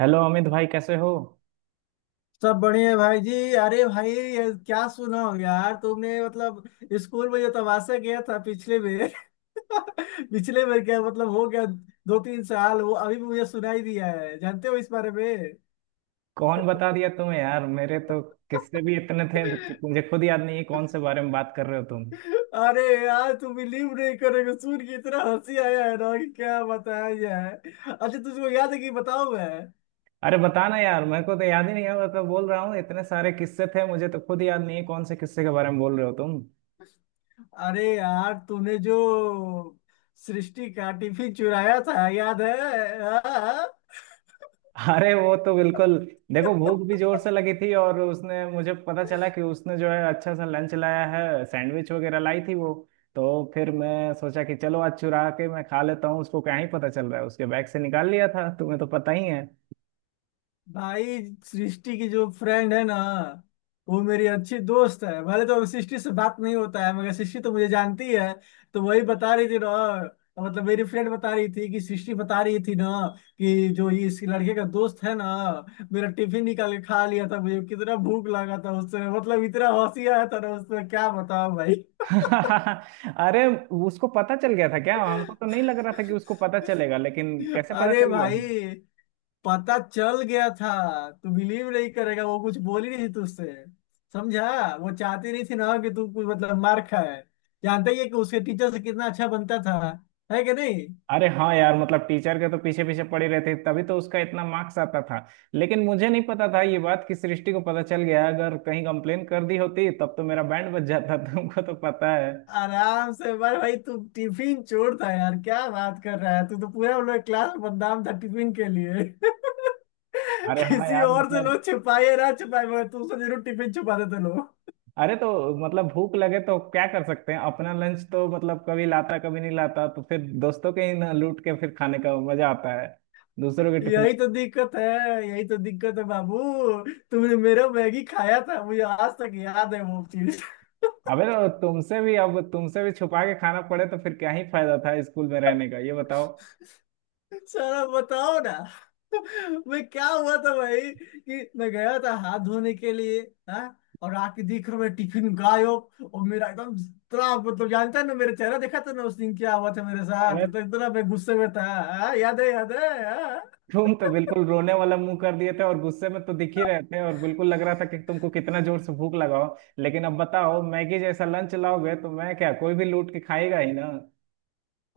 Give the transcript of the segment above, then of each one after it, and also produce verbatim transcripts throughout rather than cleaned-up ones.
Hello Amit भाई, कैसे हो? सब बढ़िया है भाई जी। अरे भाई, ये क्या सुना हो यार तुमने, मतलब स्कूल में जो तमाशा किया था पिछले में। पिछले में क्या मतलब हो गया। दो तीन साल वो अभी भी मुझे सुनाई दिया है, जानते हो इस बारे में? कौन बता दिया तुम्हें यार? मेरे तो किससे भी इतने थे कि मुझे खुद याद नहीं है कौन से बारे में बात कर रहे हो तुम। अरे यार, तुम बिलीव नहीं करोगे, सुन के इतना हंसी आया है ना कि क्या बताया जाए। अच्छा तुझको याद है कि बताओ मैं। अरे बताना यार, मेरे को तो याद ही नहीं है। मैं तो बोल रहा हूँ इतने सारे किस्से थे, मुझे तो खुद याद नहीं है कौन से किस्से के बारे में बोल रहे हो तुम। अरे यार, तूने जो सृष्टि का टिफिन चुराया था, याद है? हाँ? हाँ। अरे वो तो बिल्कुल। देखो, भूख भी जोर से लगी थी और उसने, मुझे पता चला कि उसने जो है अच्छा सा लंच लाया है, सैंडविच वगैरह लाई थी वो। तो फिर मैं सोचा कि चलो आज चुरा के मैं खा लेता हूँ, उसको क्या ही पता चल रहा है। उसके बैग से निकाल लिया था, तुम्हें तो पता ही है। भाई, सृष्टि की जो फ्रेंड है ना, वो मेरी अच्छी दोस्त है, भले तो सृष्टि से बात नहीं होता है मगर सृष्टि तो मुझे जानती है। तो वही बता रही थी ना। मतलब मेरी फ्रेंड बता रही थी कि सृष्टि बता रही थी ना, कि जो ये इस लड़के का दोस्त है ना, मेरा टिफिन निकाल के खा लिया था, मुझे कितना भूख लगा था उससे, मतलब इतना हंसी आया था ना उसमें, क्या बताऊं भाई। अरे, उसको पता चल गया था क्या? हमको तो नहीं लग रहा था कि उसको पता चलेगा, लेकिन कैसे पता अरे चल गया? भाई, पता चल गया था। तू बिलीव नहीं करेगा, वो कुछ बोली नहीं थी तुझसे, समझा? वो चाहती नहीं थी ना कि तू कुछ, मतलब मार खाए। जानता ही है कि उसके टीचर से कितना अच्छा बनता था, है कि नहीं। अरे हाँ यार, मतलब टीचर के तो पीछे पीछे पड़े रहते, तभी तो उसका इतना मार्क्स आता था। लेकिन मुझे नहीं पता था ये बात कि सृष्टि को पता चल गया। अगर कहीं कंप्लेन कर दी होती तब तो मेरा बैंड बज जाता, तुमको तो पता है। आराम से बार भाई, तू टिफिन चोर था यार, क्या बात कर रहा है, तू तो पूरा उन क्लास में बदनाम था टिफिन के लिए। अरे हाँ किसी यार, और से मतलब। लोग छिपाए ना छिपाए मगर तू से जरूर टिफिन छुपाते थे लोग। अरे तो मतलब, भूख लगे तो क्या कर सकते हैं? अपना लंच तो मतलब कभी लाता कभी नहीं लाता, तो फिर दोस्तों के ही ना लूट के फिर खाने का मजा आता है, दूसरों के टिफिन। यही तो दिक्कत है। यही तो दिक्कत है बाबू, तुमने मेरा मैगी खाया था, मुझे आज तक याद है वो चीज। अबे तो तुमसे भी, अब तुमसे भी छुपा के खाना पड़े तो फिर क्या ही फायदा था स्कूल में रहने का, ये बताओ। सारा बताओ ना, मैं क्या हुआ था भाई कि मैं गया था हाथ धोने के लिए। हाँ, और आके देख रहा हूं मैं, टिफिन गायब। और मेरा एकदम इतना, मतलब जानता है ना मेरा चेहरा, देखा था ना उस दिन क्या हुआ था मेरे साथ, अबे मतलब इतना मैं गुस्से में था। हाँ, याद है याद है हाँ। तुम तो बिल्कुल रोने वाला मुंह कर दिए थे और गुस्से में तो दिख ही रहे थे, और बिल्कुल लग रहा था कि तुमको कितना जोर से भूख लगाओ। लेकिन अब बताओ, मैगी जैसा लंच लाओगे तो मैं क्या, कोई भी लूट के खाएगा ही ना।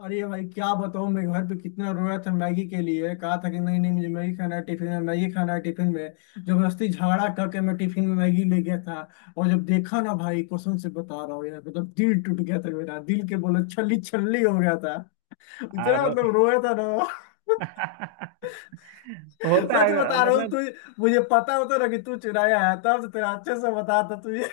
अरे भाई, क्या बताऊं, मैं घर पे कितना रोया था मैगी के लिए, कहा था कि नहीं नहीं, मुझे मैगी खाना है टिफिन में, मैगी खाना है टिफिन में। जबरदस्ती झगड़ा करके मैं टिफिन में मैगी ले गया था, और जब देखा ना भाई, कसम से बता रहा हूँ यार, मतलब दिल टूट गया था मेरा, दिल के बोले छल्ली छल्ली हो गया था, इतना अरे। मतलब रोया था ना। होता सच है बता रहा हूँ तू, मतलब। मुझे पता होता ना कि तू चुराया है तब तो तेरा अच्छे से बताता तुझे।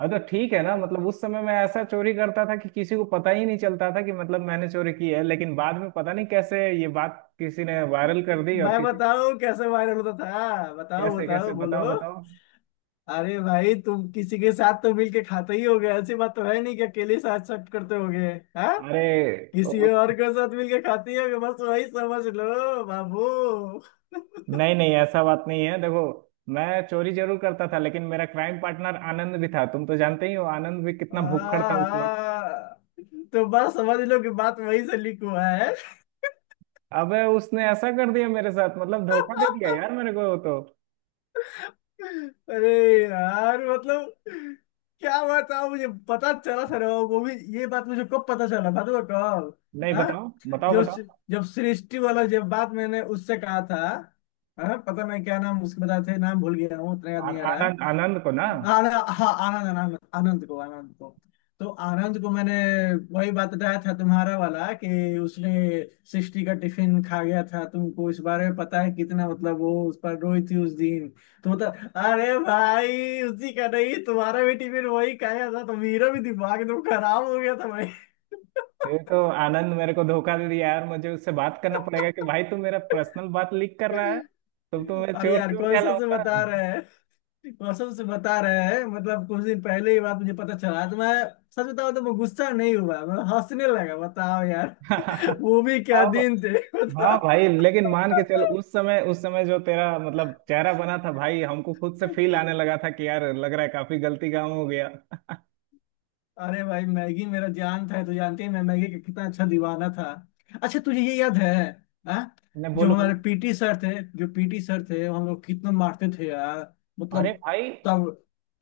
अब तो ठीक है ना, मतलब उस समय मैं ऐसा चोरी करता था कि किसी को पता ही नहीं चलता था कि मतलब मैंने चोरी की है। लेकिन बाद में पता नहीं कैसे ये बात किसी ने वायरल कर दी, और मैं किसी बताऊँ कैसे वायरल होता था, हाँ, बताओ कैसे बताओ कैसे बताओ, बोलो। बताओ। अरे भाई, तुम किसी के साथ तो मिलके खाते ही होगे, ऐसी बात तो है नहीं कि अकेले साथ सब करते होगे। हाँ, अरे किसी ओ, और के साथ मिलके खाते ही होगे, बस वही समझ लो बाबू। नहीं नहीं, ऐसा बात नहीं है, देखो। मैं चोरी जरूर करता था, लेकिन मेरा क्राइम पार्टनर आनंद भी था। तुम तो जानते ही हो, आनंद भी कितना हाँ, भुक्खड़ था उस वक्त। हाँ। तो बस समझ लो कि बात वही से लिख हुआ है। अबे उसने ऐसा कर दिया मेरे साथ, मतलब धोखा दे दिया यार मेरे को तो। अरे यार, मतलब क्या बात था, मुझे पता चला सर, वो भी ये बात मुझे कब पता चला, बात हुआ कब, नहीं, हाँ? बताओ, बताओ, जो बताओ। जब सृष्टि वाला जब बात मैंने उससे कहा था। हाँ, पता नहीं क्या नाम, उसके बताए थे नाम भूल गया हूँ, उतना याद आ, नहीं आ रहा आनंद, है। आनंद को ना। आनंद, हाँ, आनंद आनंद आनंद को आनंद को तो आनंद को मैंने वही बात बताया था, तुम्हारा वाला कि उसने सृष्टि का टिफिन खा गया था, तुमको इस बारे में पता है कितना, मतलब वो उस पर रोई थी उस दिन। तो मतलब अरे भाई, उसी का नहीं तुम्हारा भी टिफिन वही खाया था, तो मेरा भी दिमाग एकदम खराब हो गया था भाई। ये तो आनंद मेरे को धोखा दे दिया यार। मुझे उससे बात करना पड़ेगा कि भाई, तू मेरा पर्सनल बात लीक कर रहा है। तो तो मैं अरे चोर यार, चोर कौन सा से कहलाऊंगा। बता रहे हैं, कौन सा से बता रहे हैं, मतलब कुछ दिन पहले ही बात मुझे पता चला, तो मैं सच बताऊं तो मैं गुस्सा नहीं हुआ, मैं हंसने लगा, बताओ यार, वो भी क्या अब। दिन थे। हाँ बताओ। भाई, लेकिन मान के चल उस समय उस समय जो तेरा मतलब चेहरा बना था भाई, हमको खुद से फील आने लगा था कि यार लग रहा है काफी गलती काम हो गया। अरे भाई, मैगी मेरा जान था, तो जानती है मैं मैगी का कितना अच्छा दीवाना था। अच्छा तुझे ये याद है? हाँ। नहीं, जो बोलो, बोलो। हमारे पीटी सर थे, जो पीटी सर थे वो, हम लोग कितना मारते थे यार, मतलब अरे भाई। तब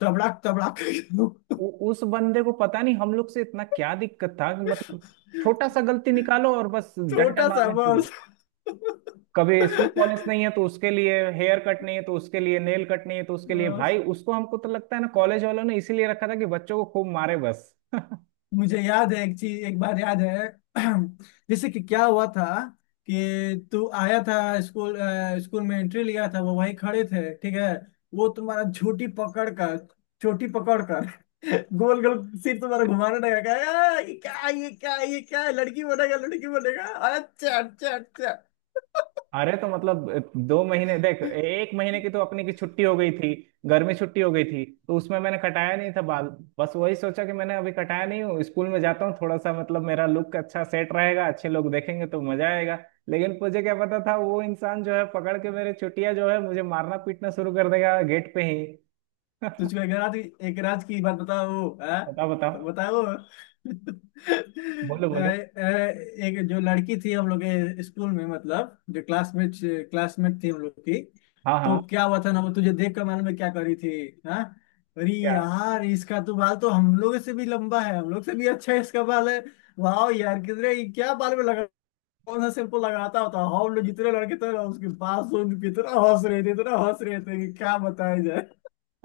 तबड़ाक तबड़ाक। उ, उस बंदे को पता नहीं हम लोग से इतना क्या दिक्कत था कि मतलब छोटा सा गलती निकालो और बस डंडा छोटा सा मारना शुरू। बस। कभी शू पॉलिश नहीं है तो उसके लिए, हेयर कट नहीं है तो उसके लिए, नेल कट नहीं है तो उसके लिए। भाई उसको, हमको तो लगता है ना कॉलेज वालों ने इसीलिए रखा था कि बच्चों को खूब मारे बस। मुझे याद है एक चीज एक बार, याद है? जैसे कि क्या हुआ था कि तू आया था स्कूल, अ, स्कूल में एंट्री लिया था, वो वहीं खड़े थे ठीक है, वो तुम्हारा झूठी पकड़ कर चोटी पकड़ कर, गोल गोल सिर तुम्हारा घुमाने लगा, कहा, "आ, ये क्या ये क्या ये क्या है? लड़की बनेगा लड़की बनेगा।" अच्छा अच्छा अच्छा। अरे तो मतलब दो महीने, देख एक महीने की तो अपनी की छुट्टी हो गई थी। गर्मी छुट्टी हो गई थी तो उसमें मैंने कटाया नहीं था बाल। बस वही सोचा कि मैंने अभी कटाया नहीं हूँ, स्कूल में जाता हूँ, थोड़ा सा मतलब मेरा लुक अच्छा सेट रहेगा, अच्छे लोग देखेंगे तो मजा आएगा। लेकिन मुझे क्या पता था वो इंसान जो है पकड़ के, मेरे छुट्टियां जो है, मुझे मारना पीटना शुरू कर देगा गेट पे ही। तुझको एक रात एक रात की बात बताओ, हाँ? बताओ, बताओ, बताओ। बोलो, तो, बोलो। ए- एक जो लड़की थी हम लोग के स्कूल में, मतलब जो क्लासमेट क्लासमेट थी हम लोग की, हाँ तो हाँ, क्या हुआ था ना, वो तुझे देख कर मालूम है क्या करी थी, हाँ? अरे क्या? यार, इसका तो बाल तो हम लोग से भी लंबा है, हम लोग से भी अच्छा है इसका बाल है, वाह यार, कितने क्या बाल में लगा, कौन सा शैम्पू लगाता होता, हम लोग जितने लड़के थे ना उसके बाल सुन के इतना हंस रहे थे, इतना हंस रहे थे कि क्या बताया जाए।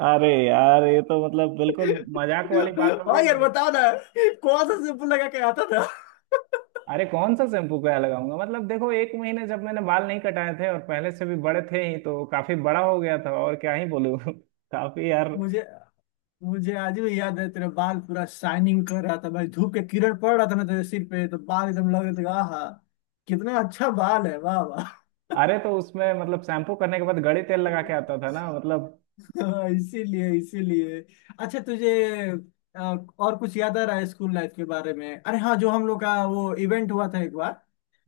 अरे यार, ये तो मतलब बिल्कुल मजाक वाली बात हो हाँ गई यार, मेरी। बताओ ना, कौन सा शैम्पू लगा के आता था। अरे कौन सा शैम्पू क्या लगाऊंगा, मतलब देखो एक महीने जब मैंने बाल नहीं कटाए थे और पहले से भी बड़े थे ही तो काफी बड़ा हो गया था, और क्या ही बोलूं। काफी यार। मुझे मुझे आज भी याद है तेरा बाल पूरा शाइनिंग कर रहा था भाई, धूप के किरण पड़ रहा था ना तेरे सिर पे, तो बाल एकदम लग रहे थे, आहा, कितना अच्छा बाल है, वाह वाह। अरे तो उसमें मतलब शैम्पू करने के बाद गड़ी तेल लगा के आता था ना, मतलब। हाँ, इसीलिए इसीलिए। अच्छा तुझे अ, और कुछ याद आ रहा है स्कूल लाइफ के बारे में? अरे हाँ, जो हम लोग का वो इवेंट हुआ था एक बार,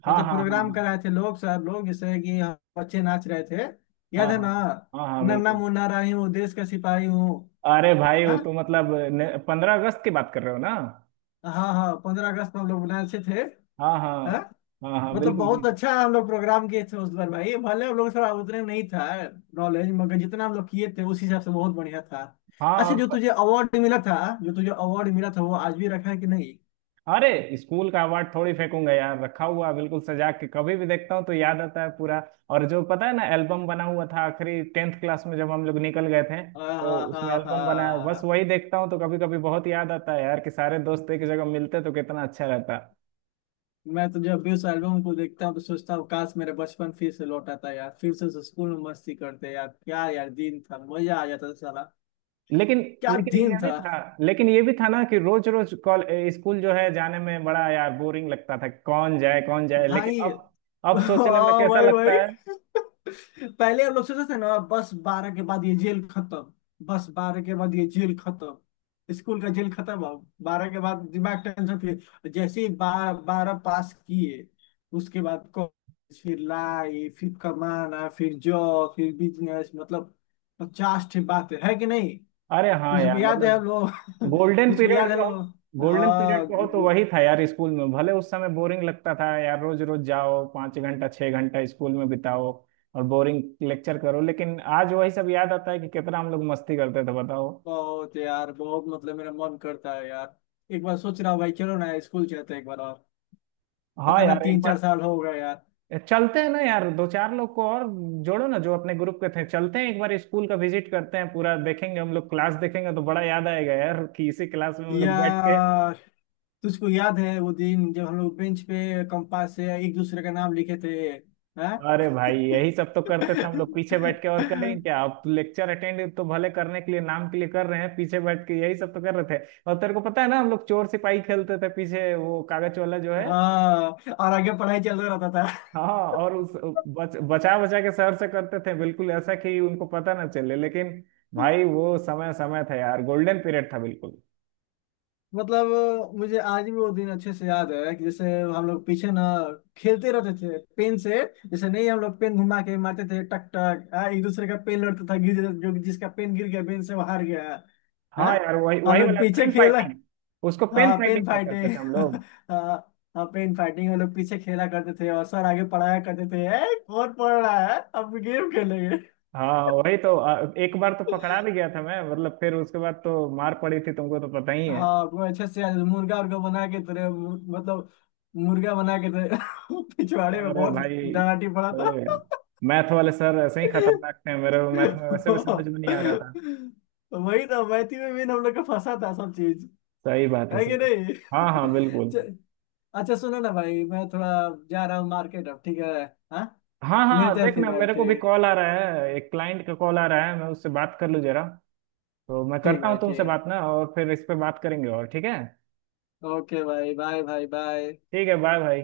हाँ मतलब हाँ, प्रोग्राम हाँ कराए थे लोग, सर लोग जैसे कि हम बच्चे नाच रहे थे, हाँ, याद है हाँ ना, हाँ, हाँ हाँ नन्ना बिल्कुल। मुन्ना राही हूँ देश का सिपाही हूँ। अरे भाई वो हाँ तो मतलब पंद्रह अगस्त की बात कर रहे हो ना। हाँ हाँ, पंद्रह अगस्त को हम लोग नाचे थे। हाँ हाँ, हाँ, हाँ हाँ मतलब बिल्कुल बहुत बिल्कुल। अच्छा हम लोग प्रोग्राम किए थे उस बार भाई, भले हम लोग थोड़ा उतने नहीं था नॉलेज, मगर जितना हम लोग किए थे उस हिसाब से बहुत बढ़िया था। हाँ, अच्छा जो और। तुझे अवार्ड मिला था, जो तुझे अवार्ड मिला था वो आज भी रखा है कि नहीं? अरे स्कूल का अवार्ड थोड़ी फेंकूंगा यार, रखा हुआ बिल्कुल सजा के, कभी भी देखता हूँ तो याद आता है पूरा। और जो पता है ना एल्बम बना हुआ था आखिरी टेंथ क्लास में जब हम लोग निकल गए थे, हाँ तो हाँ उसमें हाँ एल्बम बना है, बस हाँ। वही देखता हूँ तो कभी कभी बहुत याद आता है यार कि सारे दोस्त एक जगह मिलते तो कितना अच्छा रहता। मैं तो जब भी उस एल्बम को देखता हूँ तो सोचता हूँ काश मेरे बचपन फिर से लौट आता यार, फिर से स्कूल में मस्ती करते यार, क्या यार दिन था, मजा आ जाता था साला, लेकिन क्या लेकिन दिन ये भी था था। लेकिन ये भी था ना कि रोज रोज कॉल स्कूल जो है जाने में बड़ा यार बोरिंग लगता था, कौन जाए कौन जाए। लेकिन भाई। अब अब सोचने में हाँ कैसा भाई लगता भाई, है? पहले हम लोग सोचते थे ना बस बारह के बाद ये जेल खत्म, बस बारह के बाद ये जेल खत्म, स्कूल का जेल खत्म। अब बारह के बाद दिमाग टेंशन, फिर जैसे ही बारह बारह पास किए, उसके बाद कॉलेज, फिर लाइफ, फिर कमाना, फिर जॉब, फिर बिजनेस, मतलब पचास ठे बात है, है कि नहीं। अरे हाँ तुझको यार, याद है मतलब हम लोग, गोल्डन तुझको पीरियड याद है हम कहो, लोग, गोल्डन पीरियड हाँ? कहो तो वही था यार, स्कूल में भले उस समय बोरिंग लगता था यार, रोज रोज जाओ, पाँच घंटा छह घंटा स्कूल में बिताओ, और बोरिंग लेक्चर करो, लेकिन आज वही सब याद आता है कि कितना हम लोग मस्ती करते थे, बताओ। बहुत यार, बहुत मतलब मेरा मन करता है यार, एक बार सोच रहा हूँ भाई चलो ना स्कूल चलते हैं एक बार और, हाँ पता ना यार, एक तीन चार बार साल हो गए यार। चलते हैं ना यार, दो चार लोग को और जोड़ो ना जो अपने ग्रुप के थे, चलते हैं एक बार स्कूल का विजिट करते हैं, पूरा देखेंगे हम लोग, क्लास देखेंगे तो बड़ा याद आएगा यार कि इसी क्लास में हम लोग बैठ के। यार तुझको याद है वो दिन जब हम लोग बेंच पे कंपास से एक दूसरे का नाम लिखे थे? हाँ। अरे भाई यही सब तो करते थे हम लोग पीछे बैठ के, और करें क्या, आप लेक्चर अटेंड तो भले करने के लिए नाम के लिए कर रहे हैं, पीछे बैठ के यही सब तो कर रहे थे। और तेरे को पता है ना हम लोग चोर सिपाही खेलते थे पीछे, वो कागज वाला जो है। हाँ, और आगे पढ़ाई चल रहा था। हाँ। और उस बच, बचा बचा के सर से करते थे बिल्कुल ऐसा कि उनको पता ना चले, लेकिन भाई वो समय समय था यार, गोल्डन पीरियड था बिल्कुल। मतलब मुझे आज भी वो दिन अच्छे से याद है, कि जैसे हम लोग पीछे ना खेलते रहते थे पेन से, जैसे नहीं, हम लोग पेन घुमा के मारते थे टक टक, आ, एक दूसरे का पेन लड़ता था गिर, जो जिसका पेन गिर गया पेन से वो हार गया। हाँ, हाँ यार, वही हम वही लोग वाला पीछे पेन खेल, फाइटिंग। उसको पेन हाँ फाइटिंग पेन में करते फाइटिंग। थे हम लोग। हाँ हाँ पेन फाइटिंग हम लोग पीछे खेला करते थे, और सर आगे पढ़ाया करते थे, ए, कौन पढ़ रहा है, अब गेम खेलेंगे। हाँ वही तो। अ, एक बार तो पकड़ा भी गया था मैं, मतलब फिर उसके बाद तो मार पड़ी थी, तुमको तो पता ही है। हाँ वो अच्छे से आज मुर्गा उर्गा बना के तेरे मुर- मतलब मुर्गा बना के तेरे पिछवाड़े में अरे बहुत भाई डराटी पड़ा था। छोड़ो यार। मैथ वाले सर ऐसे ही खतरनाक थे, मेरे को मैथ में वैसे भी समझ में नहीं आ रहा था। वही ना मैथी में भी हम लोग का फंसा था सब चीज, सही बात है, है कि सही। नहीं? हाँ हाँ, बिल्कुल। च- अच्छा सुनो ना भाई, मैं थोड़ा जा रहा हूँ मार्केट अब, ठीक है? हाँ, हाँ हाँ, मिलते हैं देख फिर ना भाई, मेरे को भी ठीक। कॉल आ रहा है, एक क्लाइंट का कॉल आ रहा है, मैं उससे बात कर लूँ जरा। तो मैं ठीक करता हूँ भाई ठीक तुमसे है, बात ना, और फिर इस पे बात करेंगे, और ठीक है। ओके भाई बाय, भाई बाय। ठीक है, बाय भाई।